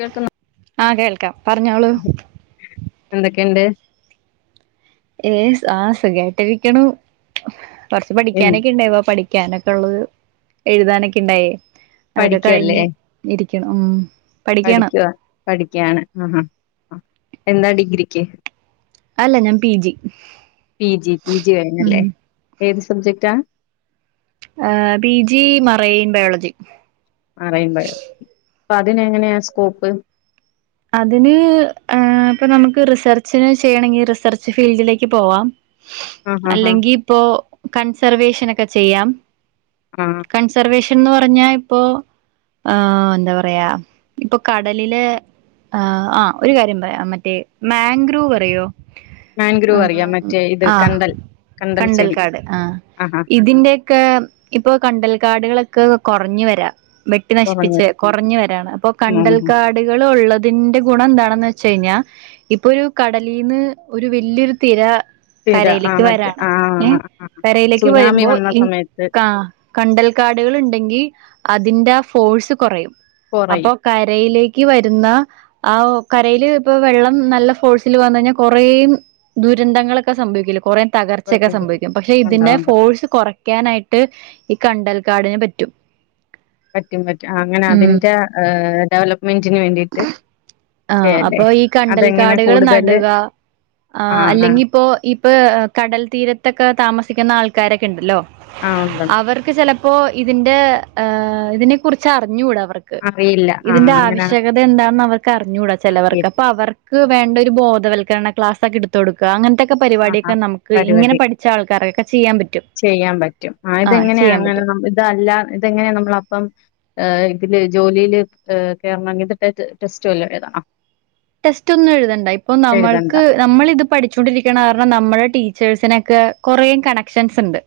കേൾക്കുന്നു ആ കേൾക്കാം പറഞ്ഞോളു എന്തക്കെണ്ട് ഏ ആ സുഖായിട്ടരിക്കണു കൊറച്ച് എ പഠിക്കാനൊക്കെ ഇണ്ടെ പടി ക്കാനൊക്കെ ഒള്ളത് എഴുതാനൊക്കെ ഇണ്ടായേ അതൊക്കെ കഴിഞ്ഞ് ഇരിക്കണു ഉം പഠിക്കാണ് പഠിക്കവാ പഠിക്കയാണ് ആഹ എന്താ ഡിഗ്രിക്ക് അല്ല ഞാൻ P G P G P G കഴ്ഞ്ഞല്ലേ ഉം ഏത് സബ്ജക്റ്റാ ആ P G marine biology marine biology അപ്പൊ അതിനെങ്ങനെയാ സ്കോപ്പ് അതിന് ആ ഇപ്പൊ നമുക്ക് റിസർച്ചിന് ചെയ്യണങ്കിൽ റിസർച്ച് ഫീൽഡിലേക്ക് പോവാം ആഹാ ഹാ അല്ലെങ്കി ഇപ്പോ കൺസർവേഷനക്കെ ചെയ്യാം ആ കൺസർവേഷ് ൻന്ന് പറഞ്ഞാ ഇപ്പോ ആ എന്താ പറയാ ഇപ്പൊ കടലിലെ ആ ആ ഒരു കാര്യം പറയാം മറ്റേ മാഗ്രു പറയോ ആ മാൻഗ്രൂവ് അറിയാം മറ്റേ ഇത് ആ കണ്ടൽ കണ്ടൽ ചെടി കണ്ടൽക്കാട് ആ ആഹാ ഇതിന്റെക്കെ ഇപ്പൊ കണ്ടൽക്കാടുകളൊക് ക്കെ കൊറഞ്ഞു വരാ വെട്ടി നശിപ്പിച്ച് കുറഞ്ഞത് കുറഞ്ഞു വരാണ് അപ്പോ ഉം ഉം. കണ്ടൽക്കാടുകൾ ഒള്ളത് ന്റെ ഗുണം എന്താണെന്ന് വെച്ച് കഴിഞ്ഞാ ഇപ്പൊ ഒരു കടലീന്ന് ഒരു വലിയൊരു തിര സ്ഥിര ആ കരയിലേക്ക് മറ്റേ വരാണ് ആ ഏ ആ ആ. കരയിലേക്ക് സുനാമി വരുമ്പോ വന്ന ഈ സമയത്ത് ക കണ്ടൽ കാടുകളിണ്ടെങ്കി അതിന്റെ ഫോഴ്സ് കൊറയും അപ്പൊ കുറയും കരയിലേക്ക് വരുന്ന ആ കരയില് ഇപ്പൊ വെള്ളം നല്ല ഫോഴ്സിൽ വന്ന കഴിഞ്ഞാൽ കുറേ ദുരന്തങ്ങളൊക്കെ സംഭ വിക്കില്ലേ കുറേ തകർച്ചയൊക്കെ കുറയുമ്പഴേ സംഭവിക്കും പക്ഷെ ഇതിന്റെ ഉണ്ടാവും ഉണ്ടാവും ഫോഴ്സ് കുറ ക്കാനായിട്ട് ഈ കണ്ടൽക്കാടിന് പറ്റും പറ്റും പറ്റും അങ്ങനെ ഉം അതിന്റെ ഡെവലപ്മെന്റിന് വേണ്ടിട്ട് ആ അപ്പൊ ഈ കണ്ടൽക്കാടുകൾ കൂടുതല് നടുക ആ അല്ലെങ്കി ഇപ്പോ ഇപ്പൊ കടൽ തീരത്തൊക്കെ താമസ ക്കുന്ന ആൾക്കാരൊക്കെ ഇണ്ടല്ലോ ആ ഉണ്ടുണ്ട് അവർക്ക് ചെല പ്പോ ഇതിന്റെ ആ ഇതിനെ കുറിച്ച് അറിഞ്ഞൂട അവർക്ക് അറിയില്ല ആ ഇതിന്റെ അങ്ങനെ ആവശ്യ എന്താന്ന് അവർക്ക് അറിഞ്ഞൂടാ അറിയ ചെലവർക്ക് അപ്പൊ അവർക്ക് വേണ്ട ഒരു ബോധവൽക്കര ക്ലാസ് ഒക്കെ എടുത്തു കൊടുക്ക അങ്ങനത്തെക്ക ആ ആ പരിപാടിയൊക്കെ നമുക്ക് ഇങ്ങനെ പരിപാടി പഠിച്ച ആക്കാർക്കൊക്കെ ചെയ്യാൻ പറ്റും ചെയ്യാൻ പറ്റും ആ ഇതെങ്ങനെയ ചെയ്യാൻ പറ്റും അങ്ങനെ ഇതല്ല ഇതെങ്ങനെയ നമ്മളപ്പം ഇതില് ജോലിയില് കേറണങ്ക ടെസ്റ്റുമല്ലോ ഏതാണോ ടെസ്റ്റ് ഒന്നും എഴുതേണ്ട ഇപ്പൊ നമ്മൾക്ക് നമ്മൾ ഇത് പഠിച്ചോണ്ടിരിക്കണ ാരണം നമ്മുടെ ടച്ചേഴ്സിനൊക്കെ കൊറേ കണക്ഷൻസ് ഉണ്ട്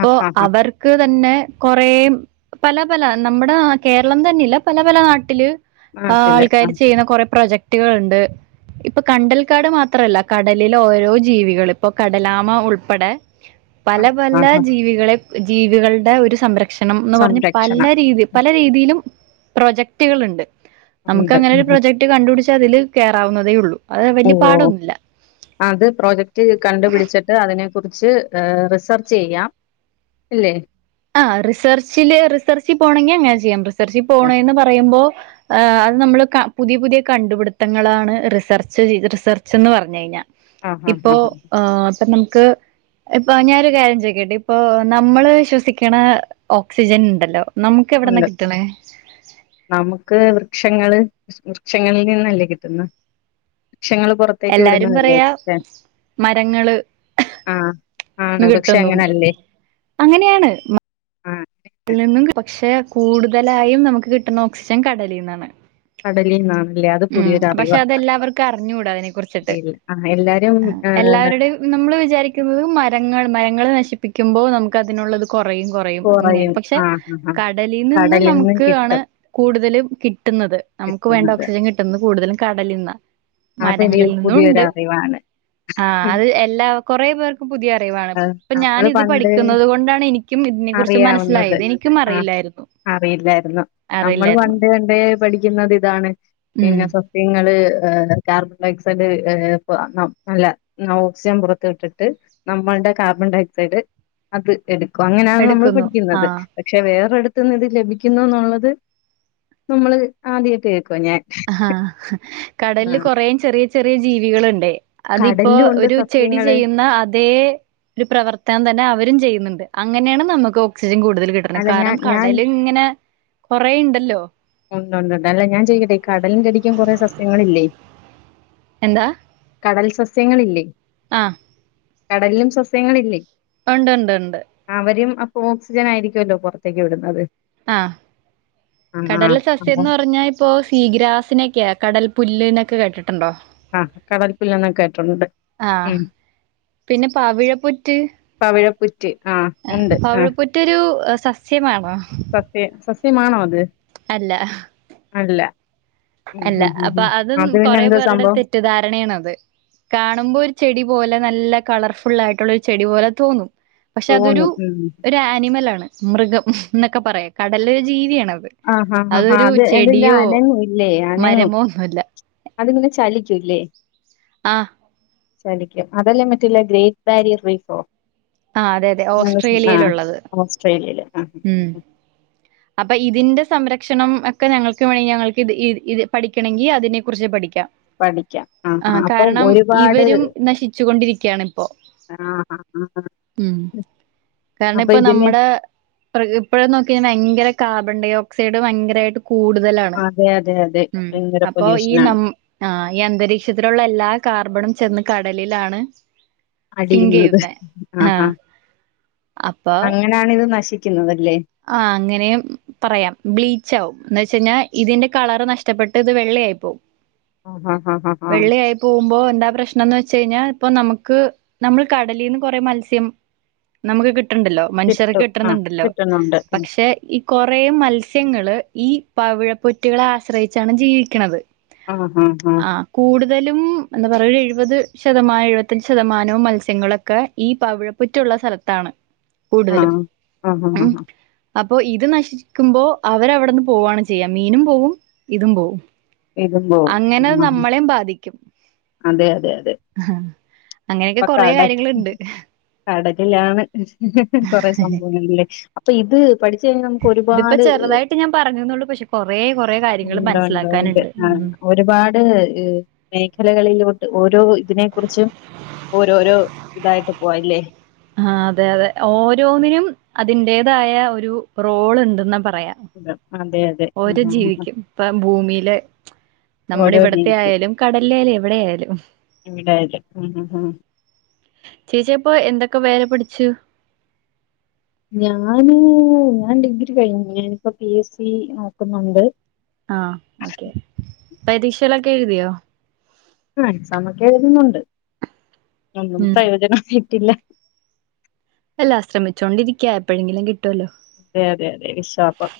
ആ ആ ആ അവർക്ക് തന്നെ കൊറേ പല പല നമ്മുടെ കേരളം തന്നെല്ല പല പല നാട്ടില് ആ നാട്ടില് ആ ആൾക്കാാര് ചെയ്യുന്ന കൊറെ പ്രൊജക്ടുകൾുണ്ട് ഇപ്പൊ കണ്ടൽക്കാട് മാത്രല്ല കടലിലെ ഓരോ ജീവികൾ ഇപ്പൊ കടലാമ ഉൾപ്പെടെ ആ പല ആ പല ആ ജീവികളെ ജീവികളുടെ ഒരു സംരക്ഷ ഭക്ഷണംന്ന് പറഞ്ഞ് പല സംരക്ഷണം രീതി പല രീതിയിലും പ്രൊജക്ടുകളുണ്ട് നമുക്ക് ഉണ്ട് അങ്ങനെ ഒരു ആഹാ പ്രൊജക്ട് കണ്ടുപിടിച്ചാ അതില് കയറാവുന്നതേ ഉള്ളൂ അത് ഓ വലിയ ഓ പാടൊന്നുമില്ല അത് പ്രോജക്റ്റ് കണ്ടുപിടിച്ചിട്ട് അതിനെ കുറിച്ച് റിസർച്ച് ചെയ്യാം അല്ലേ ആ റിസർച്ചില് റിസർച്ചിൽ പോണമെങ്ക ങ്ങഞാൻ ചെയ്യാം റിസർച്ചിൽ ഏ. പോണ എന്ന് പറയുമ്പോ ആ അത് നമ്മള് പുതിയ പുതിയ കണ്ടുപിടുത്തങ്ങളാണ് റിസർച്ച് റിസർച്ച്ന്ന് പറഞ്ഞു കഴിഞ്ഞാൽ ഇപ്പോൊ ആ ഇപ്പൊ നമുക്ക് ഇപ്പ ഞാനൊരു കാര്യം ചോക്കട്ടെ ഇപ്പൊ നമ്മള് ശ്വസിക്ക ണ ഓക്സിജൻ ഉണ്ടല്ലോ നമുക്ക് എവിടന്ന ഉണ്ട് കിട്ടണേ നമുക്ക് വൃക്ഷങ്ങള് വൃക്ഷങ്ങളിൽ നിന്നല്ലേ കിട്ടുന്ന വക്ഷങ്ങൾ പുറത്തേക്ക് എല്ലാരും വിടുന്നതല്ലേേ പറയാ മരങ്ങള് ആഹ ആണ് പക്ഷെ കിട്ടുന്നു അങ്ങനെല്ലേ അതിൽ നിന്നും പക്ഷെ കൂടുതലായും നമുക്ക് കിട്ടുന്ന ഓക്സിജൻ കടലിൽ നിന്നാണ് കടലി നാണ് ഉം പക്ഷെ അതെല്ലാവർക്കും അറിഞ്ഞൂടാ അതിനെ കുറിച്ചിട്ട് അറിയില്ല ആഹ് എല്ലാരും ആ ഏഹ് എല്ലാവരുടെയും നമ്മള് വിചാരിക്കുന്നത് മരങ്ങൾ മരങ്ങൾ നശിപ്പ പിക്കുമ്പോ നമുക്ക് അതിനുള്ളത് കുറയും കുറയും അങ്ങനെയാണ് പക്ഷെ ആഹ് ആഹ് ആഹ് കടലിൽ നിന്ന് കടലിന്ന് നമുക്ക് ആണ് കിട്ടും കൂടുതലും കി നമുക്ക് വേണ്ട കിട്ടുന്നത് ഓക്സിജൻ കിട്ട കൂടുതലും കടലന്ന് അതൊരു മരങ്ങളിൽ നിന്നും പുതിയൊരു ഉണ്ട് അറിവാണ് ആ അത് എല്ലാ കൊറെ പേർക്കും പുതിയ അറിവാണ് ആഹ് ഇപ്പൊ ഞാൻ നമ്മള് ഇത് പണ്ട് പഠിക്കുന്നുന്നത് കൊണ്ടാണ് എനിക്കും അതിനെ കുറിച്ച് അറിയാവുന്നത് മനസ്സിലായത് എനിക്കും ആഹ് അറിയില്ലായിരുന്നു അറിയില്ലായിരുന്നു നമ്മൾ അറിയില്ലായിരുന്നു വണ്ട കണ്ട പഠിക്കുന്നുന്നത് ഇതാണ് ഉം പിന്നെ സസ്യങ്ങള് ഹ കാർബൺ ഡൈ ഓക്സൈഡ് നല്ല ഓക്സിജൻ പുറത്ത ഇട്ടിട്ട് നമ്മളുടെ കാർബ ക്സഡ് അത് എടുക്കും അങ്ങനെയാണ് നമ്മൾ എടുക്കുന്നു പഠിക്കുന്നത് ആഹ് പക്ഷെ വേറെടുത്ത് കത്തുന്നത് ലഭിക്കുന്നു എന്നുള്ളത് നമ്മള് ആദ്യത്തെ ആഹ കടലില് കൊറേയും ചെറിയ ചെറിയ ജീവികളുണ്ട് അതിപ്പോൊ കടലിലും ഉണ്ട് ഒരു ചെടി സസ്യങ്ങള് ചെയ്യുന്ന അതേ ഒരു പ്രവർത്തനം തന്നെ അവരും ചെയ്യുന്നുണ്ട് അങ്ങനെയാണ് നമുക്ക് ഓക്സിജൻ കൂടുതൽ കിട്ടണം അല്ല ഞാൻ കാരണം ഞാൻ കടല ഇങ്ങനെ കൊറെേ ഉണ്ടല്ലോ ഉണ്ട്ണ്ട്ണ്ട് അല്ല ഞാൻ ചെയ്യട്ടെ ഈ കടലിിൽ കടിക്കാൻ കുറെേ സസ്യങ്ങളില്ലേ എന്താ കടൽ സസ്യങ്ങളില്ലേ ആ കടലിലും സസ്യങ്ങളല്ലേ ഉണ്ട്ണ്ട് ഉണ്ട് ഓക്സിജൻ ആയിരിക്കുമല്ലോ പുറത്തേക്ക് വിടുന്നത് ആഹ ആ കടലിലെ സസ്യം ആ എന്ന് പറഞ്ഞാ ഇപ്പോൊ സീഗ്രാസിനെക്ക കടൽ പുല് എന്നൊക്കെ കേട്ടിട്ട് ആഹ കടൽപ്പില്ലന്ന കേട്ടിട്ടുണ്ട് ആഹ് ഉം പിന്നെ പാവിഴപ്പൊറ്റ് പവിഴപ്പുറ്റ് ആ ഉണ്ട് പവിഴ പ്പറ്റൊരു സസ്യമാണ് സസ്യം സസ്യമാണോ അത് അല്ല അല്ല ഉം അല്ല ഉം ഉം അപ്പൊ ഉം അതും അത് പിന്നെ കൊറ എന്തോ പേരുടെ സംഭവം തെറ്റിധാരണയാണ അത് കാണുമ്പോ ഒരു ചെടി പോലെ നല്ല കളർഫുൾ ആയിട്ടുള്ള ഒരു ചെടി പോലെ തോന്നും പക്ഷെ അതൊരു തോന്നും ഉം ഒരു ആനിമല ആണ് മൃഗം എന്നൊക്കെ പറയാം കടലരു ജീവിയാണ് ആഹ ആ ആ അത് അത അനങ്ങും അല്ലേ അനങ്ങും മരമോ ഒന്നുല്ല. അത്ങ്ങനെ ചലിക്കൂല്ലേ ആഹ ചലിക്കും അതെല്ലേ മറ്റില്ല ഗ്രേറ്റ് ബാരിയർ റീഫോ ആ അതെ അതെ ഓസ്ട്രേലിയയില ആഹ് ഉള്ളത് ഓസ്ട്രേലിയയില് ആഹ് ഉം അപ്പൊ ഇതിന്റെ സംരക്ഷണം ഒക്കെ ഞങ്ങൾക്ക് വേണെങ്കിൽ ഞങ്ങൾക്ക് ഇ പഠിക്കണമെങ്കി അതിനെ കുറിച്ച് പഠിക്കാം പഠിക്കാം ആഹ് ആഹ ആഹ് അപ്പൊ കാരണം ഒരുപാട് ഇവരും നശിച്ചുകൊണ്ടിരിക്കയാണ് ഇപ്പോ ആഹ് ആഹ് ആഹ് കാരണം അപ്പൊ ഇപ്പ ഇതിന് നമ്മുടെ ഇപ്പോഴ നോക്കിയാൽ ഭയങ്കര കാർബൺ ഡയ ഓക്സൈഡ് ഭയങ്കരമായിട്ട് കൂടുതലാണ് അതെ അതെ അതെ ഉം ഭയങ്കര അപ്പൊ ഈ ന പൊല്യൂഷനാണ് ആ ഈ അന്തരീക്ഷത്തിലുള്ള എല്ലാ കാർബണും ചെന്ന് കടലിലാണ് സിങ്ക് അടിയുന്നത് ചെയ്യുന്നെ ആഹ ആഹ് അങ്ങനെയാണ് ഇത് നശിക്കുന്നത് ആ അങ്ങനെ പറയാം ബ്ലീച്ച് ആവും എന്ന് വെച്ച് കഴിഞ്ഞാൽ ഇതിന്റെ കളർ നഷ്ടപ്പെട്ട് ഇത് വെള്ളയായി പോകും ആഹ് ആഹ് ആഹ് ആഹ് ആഹ് വെള്ളയായി പോകുമ്പോ എന്താ പ്രശ്നംന്ന് വെ ച്ച് കഴിഞ്ഞാൽ ഇപ്പ നമുക്ക് നമ്മൾ കടലിന്ന് കൊറേ മത്സ്യം നമുക്ക് കി ണ്ടല്ലോ മനുഷ്യർക്ക് കിട്ടും ആഹ് കിട്ടുന്നുണ്ടല്ലോ കിട്ടുന്നുണ്ട് ആഹ് പക്ഷെ ഈ കോറേ മത്സ്യങ്ങൾ ഈ പവിഴപ്പൊറ്റുകളളെ ആശ്രയിച്ചാണ് ജീവിക്കുന്നത് ഹാ ഹാ ഹാ കൂടുതലും എന്താ പറയ ഒരു എഴുപത് ശതമാനം എഴുപത്തഞ്ച് ശതമാനവും മത്സ്യങ്ങളൊക്കെ ഈ പവിഴപ്പുറ്റുള്ള സ്ഥലത്താണ് ആ കൂടുതലും ഹാ ഹാ ഉം ഹാ അപ്പൊ ഇത് നശിക്കുമ്പോ അവര് അവിടെന്ന് പോവാണ് ചെയ്യ മീനും പോവും ഇതും പോവും ഇതും പോവും അങ്ങനെ ആഹ് നമ്മളെയും ബാധിക്കും അതെ അതെ അതെ ആ അങ്ങനെയൊക്കെ കൊറെ കാര്യങ്ങുണ്ട് കൊറ സംഭവങ്ങളല്ലേ അപ്പൊ ഇത് പഠിച്ചു കഴിഞ്ഞാൽ നമുക്ക് ഇതിപ്പോ ഒരുപാട് ചെറുതായിട്ട് ഞാൻ പറഞ്ഞുന്നുള്ളൂ പക്ഷെ കൊറേ കൊറേ കാര്യങ്ങൾ ഉണ്ട ഉണ്ട് ഉണ്ട് മനസ്സിലാക്കാനുണ്ട് ആ ഉം ഒരുപാട് മേഖലകളിലോട്ട് ഓരോ ഇതിനെ കുറിച്ചും ഓരോരോ ഇതായിട്ട് പോവാല്ലേ ആ അതെ അതെ ഓരോന്നിനും അതിന്റേതായ ഒരു റോൾ ഉണ്ടെന്ന് പറ പറയാ അതെ അതെ ഓരോ ആഹ് ആഹ് ആഹ് ജീവിക്കും ഇപ്പ ഭൂമിയില് നമ്മുടെ ഓരോ ഇവിടത്തെ ജീവിക്കും ആയാലും കടലിലായാലും എവിടെ ആയാലും എവിടായാലും ആഹ് ആഹ് ആഹ് ചേച്ചിപ്പോ എന്തൊക്കെ വേല പഠിച്ചു ഞാന് ഞാൻ ഡിഗ്രി കഴിഞ്ഞു ഞാനിപ്പോ പി എസ് സി നോക്കുന്നുണ്ട് ആ ഓക്കെ പരീക്ഷയിലൊക്കെ എഴുതിയോ ആഹ് എക്സാമൊക്കെ എഴുതുന്നുണ്ട് ഒന്നും ഉം പ്രയോജനപ്പെട്ടില്ല അല്ലാ ശ്രമിച്ചോണ്ടിരിക്കയ എപ്പോഴെങ്കിലും കി അതെ അതെ അതെ വിശാപം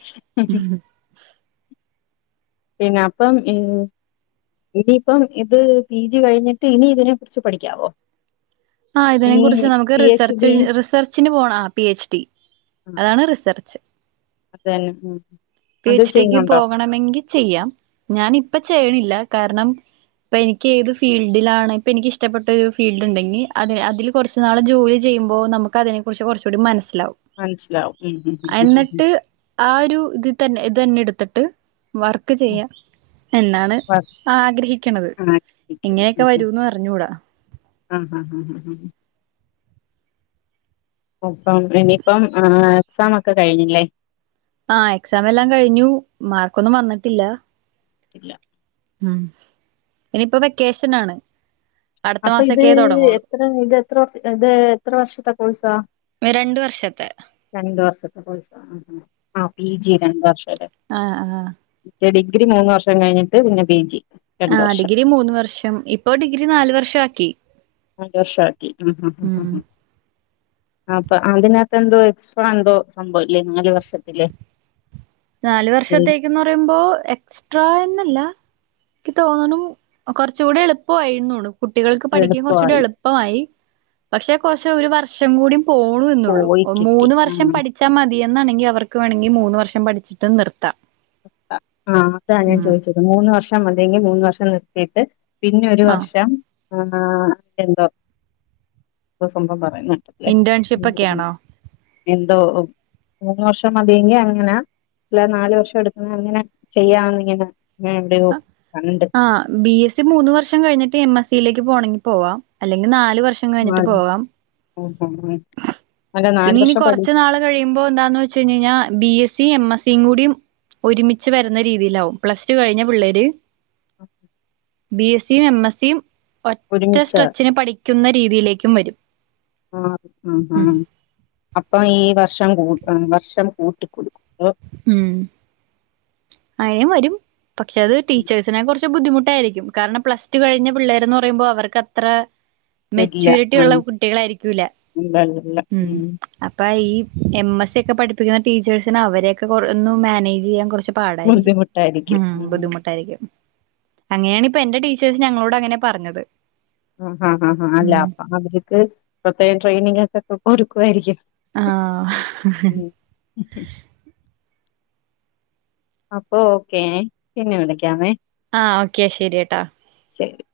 പിന്നെ അപ്പം ഇനിയിപ്പം ഇത് പി ജി കഴിഞ്ഞിട്ട് ഇനി ഇതിനെ കുറിച്ച് പഠിക്കാവോ ആ ഇതിനെ ഇനി കുറിച്ച് നമുക്ക് പി എച്ച് റിസർച്ച് ഡി റിസർച്ചിന് പോണ പി എച്ച് ഡി ആ അതാണ് റിസർച്ച് അത് തന്നെ ഉം പി അത് എച് ഡി ക്ക് ചെയ്യുന്നുണ്ടോ പോകണമെങ്കിൽ ചെയ്യാം ഞാൻ ഇപ്പ ചെയ്യണില്ല കാരണം ഇപ്പൊ എനിക്ക് ഏത് ഫീൽഡിലാണ് ഇപ്പൊ എനിക്ക് ഇഷ്ടപ്പെട്ട ഒരു ഫീൽഡ് ഉണ്ടെങ്കിൽ അതെ അതില് കുറച്ചുനാള് ജോലി ചെയുമ്പോ നമുക്ക് അതിനെ കുറിച്ച് കുറച്ചുകൂടി മനസ്സ് മനസ്സിലാവും ഉം ഉം ഉം ഉം എന്നിട്ട് ഉം ആ ഒരു ഇത് തന്നെ ഇത് തന്നെ എടുത്തിട്ട് വർക്ക് ഉം. ചെയ്യാം എന്നാണ് വ- ആഗ്രഹിക്കണത് ആ ഇരിക്കുന്നു. എങ്ങനെയൊക്കെ ഉം, ഉം. വരൂന്ന് പറഞ്ഞൂടാ ആ ഹാ ഹ ഹ അപ്പം ഇനിയിപ്പം എക്സാം ഒക്കെ കഴിഞ്ഞില്ലേ ആ എക്സാം എല്ലാം കഴിഞ്ഞു മാർക്കൊന്നും വന്നിട്ടില്ല ല്ല ഉം ഇനിയിപ്പോ വെക്കേഷൻ ആണ് അടുത്ത അപ്പൊ ഇത് മാസൊക്കെ തുടങ്ങുള്ളൂ എത്ര ഇത് എത്ര ഇത് എത്ര വർഷത്തെ കോഴ്സാ രണ്ട് വർഷത്തെ രണ്ട് വർഷത്തെ കോഴ്സാ ആ പി ജി രണ്ട് വർഷം അല്ലേ ആ ആ മറ്റേ ഡിഗ്രി മൂന്ന് വർഷം കഴിഞ്ഞിട്ട് പിന്നെ പി ജി ആ രണ്ട് വർഷം ഡിഗ്രി മൂന്ന് വർഷം ഇപ്പൊ ഡിഗ്രി നാല് വർഷം ആക്കി നാല് വർഷമാക്കി ഉ ഉം അപ്പൊ അതിനകത്ത് എന്തോ എന്തോ സംഭവ ഇല്ലേ നാല് വർഷത്തിലേ നാലു വർഷത്തേക്ക്‌ന്ന് പറയുമ്പോ എക്സ്ട്രാ എന്നല്ല എക്ക് തോന്നണ് കുറച്ച കൂടെ എളുപ്പമായിുന്നൂട കുട്ടികൾക്ക് പഠിക്കാൻ കുറച്ചൂടി എളുപ്പമായി എളുപ്പമായി പക്ഷെ കുറച്ച് ഒരു വർഷം കൂടി പോണു എന്നുള്ളൂ പോയി കിട്ടി മൂന്ന് ഉം വർഷം പഠിച്ചാൽ മതി എന്നാെങ്ക അവർക്ക് വേണമെങ്കിൽ മൂന്ന് വർഷം പഠ വച്ചിട്ട് നിർത്താം ആ അതാ ഞാൻ ഉം ചോദിച്ചത് മൂന്ന് വർഷം അല്ലെങ്കിൽ മൂന്ന് വർഷം നിർത്തിയിട്ട് പിന്നെ ഒരു ആഹ് വർഷം ആ എന്തോ സംഭവം പറു വയനാട്ടേ ഇന്റേൺഷിപ്പ് ഒക്കെയാണോ എന്തോ മൂന്ന് വർഷം മതിയെങ്കി അങ്ങനെ അല്ല നാലല് വർഷം എടു അങ്ങനെ ചെയ്യാംന്ന്ങ്ങനെ ആ ബി എസ് സി മൂന്ന് വർഷം കഴിഞ്ഞിട്ട് എം എസ് സയിലേക്ക് പോണമെങ്കിൽ പോവാം അല്ലെങ്കിൽ നാല് വർഷം കഴിഞ്ഞിട്ട് ആഹ് പോവാ ഉം ഉം ഉം അല്ല നാല് പിന്നെ ഇനി വർഷം പഠി കൊറച്ച നാള് കഴിയുമ്പോ എന്താന്ന് വെച്ച് കഴ കഴിഞ്ഞാൽ B S C M S സും കൂടിയ ഒരുമിച്ച് വരുന്ന രീതിയിലാവും പ്ലസ് ടു കഴിഞ്ഞ പിള്ളേര് ബി എസ് സിയും എം എസ് സിയും ഒറ്റ ഒരുമിച്ചാ സ്ട്രെച്ചിന് പഠിക്കുന്ന രീതിയിലേക്കും വരും ആ ഉ ഉം ഹ അപ്പൊ ഈ വർഷം കൂ വർഷം കൂട്ടിക്കൊടുക്കും ഉം അയിനയും വരും പക്ഷെ അത് ടീച്ചേഴ്സിനെ കുറിച്ച് ബുദ്ധിമുട്ടായിരിക്കും കാരണം പ്ലസ് ടു കഴിഞ്ഞ പിള്ളേർ എന്ന് പറയുമ്പോൾ അവർക്ക് അത്ര ഇല്ല മെച്ചൂരിറ്റി ഉള്ള ആഹ് കുട്ടികളായിരിക്കൂല ഉം അപ്പ ഈ എം എസ് സി ഒക്കെ പഠിപ്പിക്കുന്ന ടീച്ചേഴ്സിന് അവരെയൊക്കെ ഒന്ന് മാനേജ് ചെയ്യാൻ കുറച്ച് പാടായിരിക്കും ബുദ്ധിമുട്ടായിരിക്കും ഉ ഉം ബുദ്ധിമുട്ടായിരിക്കും അങ്ങനെയാണ് ഇപ്പൊ എന്റെ ടീച്ചേഴ്സ് ഞങ്ങളോട് അങ്ങനെ പറഞ്ഞത് ആ ഹ ഹാ ഹാ അല്ല ഉം അപ്പൊ അവർക്ക് പ്രത്യേകം ട്രെയിനിങ് ഒക്കെക്കെ ഒരുക്കുവായിരിക്കും ആ അപ്പൊ ഓക്കേ പിന്നെ വിളിക്കാമേ ആഹ ഓക്കെ ശെരി ട്ടാ ശരിങ്ക്